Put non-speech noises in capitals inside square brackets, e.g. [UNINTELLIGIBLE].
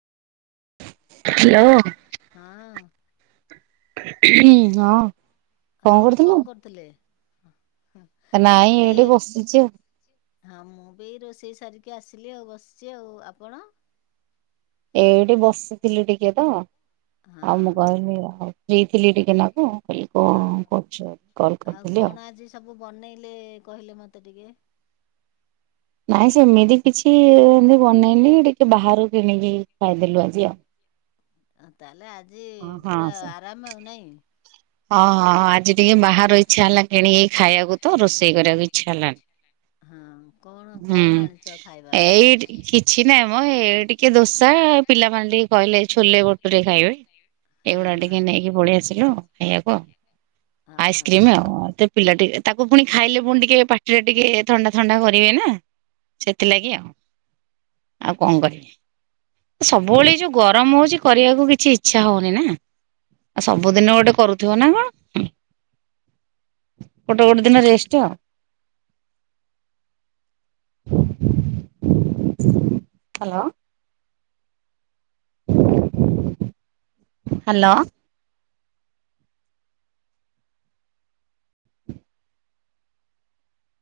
Hello. ହଁ। [UNINTELLIGIBLE] ହଁ କଣ କରୁଥୁଲୁ? ଏ ବସିଛି ଆଉ ହଁ ମୁଁ ବି ଏ ରୋଷେଇ ସାରି କି ଆସିଲି ଆଉ ବସିଚି। ଆଉ ଆପଣ? ଏଇଠି ବସିଥିଲି ଟିକେ ତ। ହଁ ଆଉ ମୁଁ କହିଲି ହୋଉ। ପିଇଥିଲି ଟିକେ ନାକୁ କହିଲି ହଁ କଣ କରୁଛୁ କଲ୍ ଆଉ କରିଥିଲି କଣ ଆଜି ସବୁ ବନେଇଲେ କହିଲେ ମତେ ଟିକେ? ନାଇଁ ସେମିତି କିଛି ଏମିତି ବନେଇନି ଟିକେ ବାହାରୁ କିଣିକି ଖାଇଦେଲୁ ଆଜି ଆଉ। ତାହେଲେ ଆଜି ହଁ ଆଜି ହଁ ପୁରା ସେ ଆରାମ ଆଉ ନହିଁକି? ହଁ ଯେ ଟିକେ ବାହାର ଇଛା ହେଲା କିଣିକି ଖାଇବାକୁ ତ ରୋଷେଇ କରିବାକୁ ଇଚ୍ଛା ହେଲାଣି ହଁ କଣ ହୁଁ କଣ ଆଣିଛ ଖାଇବା ପାଇଁ? ଏଇ କିଛି ନାାଇଁ ମ ଏ ଟିକେ ଦୋଷ ସ ପିଲାମାନେ ଟିକେ କହିଲେ ଛୋଲେ ବଟୁରେ ଖାଇବେ ହଁ ଏଗୁଡା ହଁ। ଟିକେ ନେଇକି ପଳେଇଆସିଲୁ। [UNINTELLIGIBLE] ଅ ହଁ ଆଇସ୍କ୍ରିମ ଆଉ ପିଲା ଟିକେ ତାକୁ ପୁଣି ଖାଇଲେ ପୁଣି ଟିକେ ପାଟିରେ ଟିକେ ଥଣ୍ଡା ଥଣ୍ଡା କରିବେ ନା ସେଥିଲାଗି ଆଉ ଆଉ କଣ କରିବି ସବୁବେଳେ ଯୋଉ ଗରମ ହଉଛି କରିବାକୁ କିଛି ଇଚ୍ଛା ହଉନି ନା ଆଉ ସବୁଦିନ ଗୋଟେ କରୁଥିବ ନା କଣ ଗୋଟେ ଗୋଟେ ଦିନ ରେଷ୍ଟ ଆଉ। [UNINTELLIGIBLE] Hello hello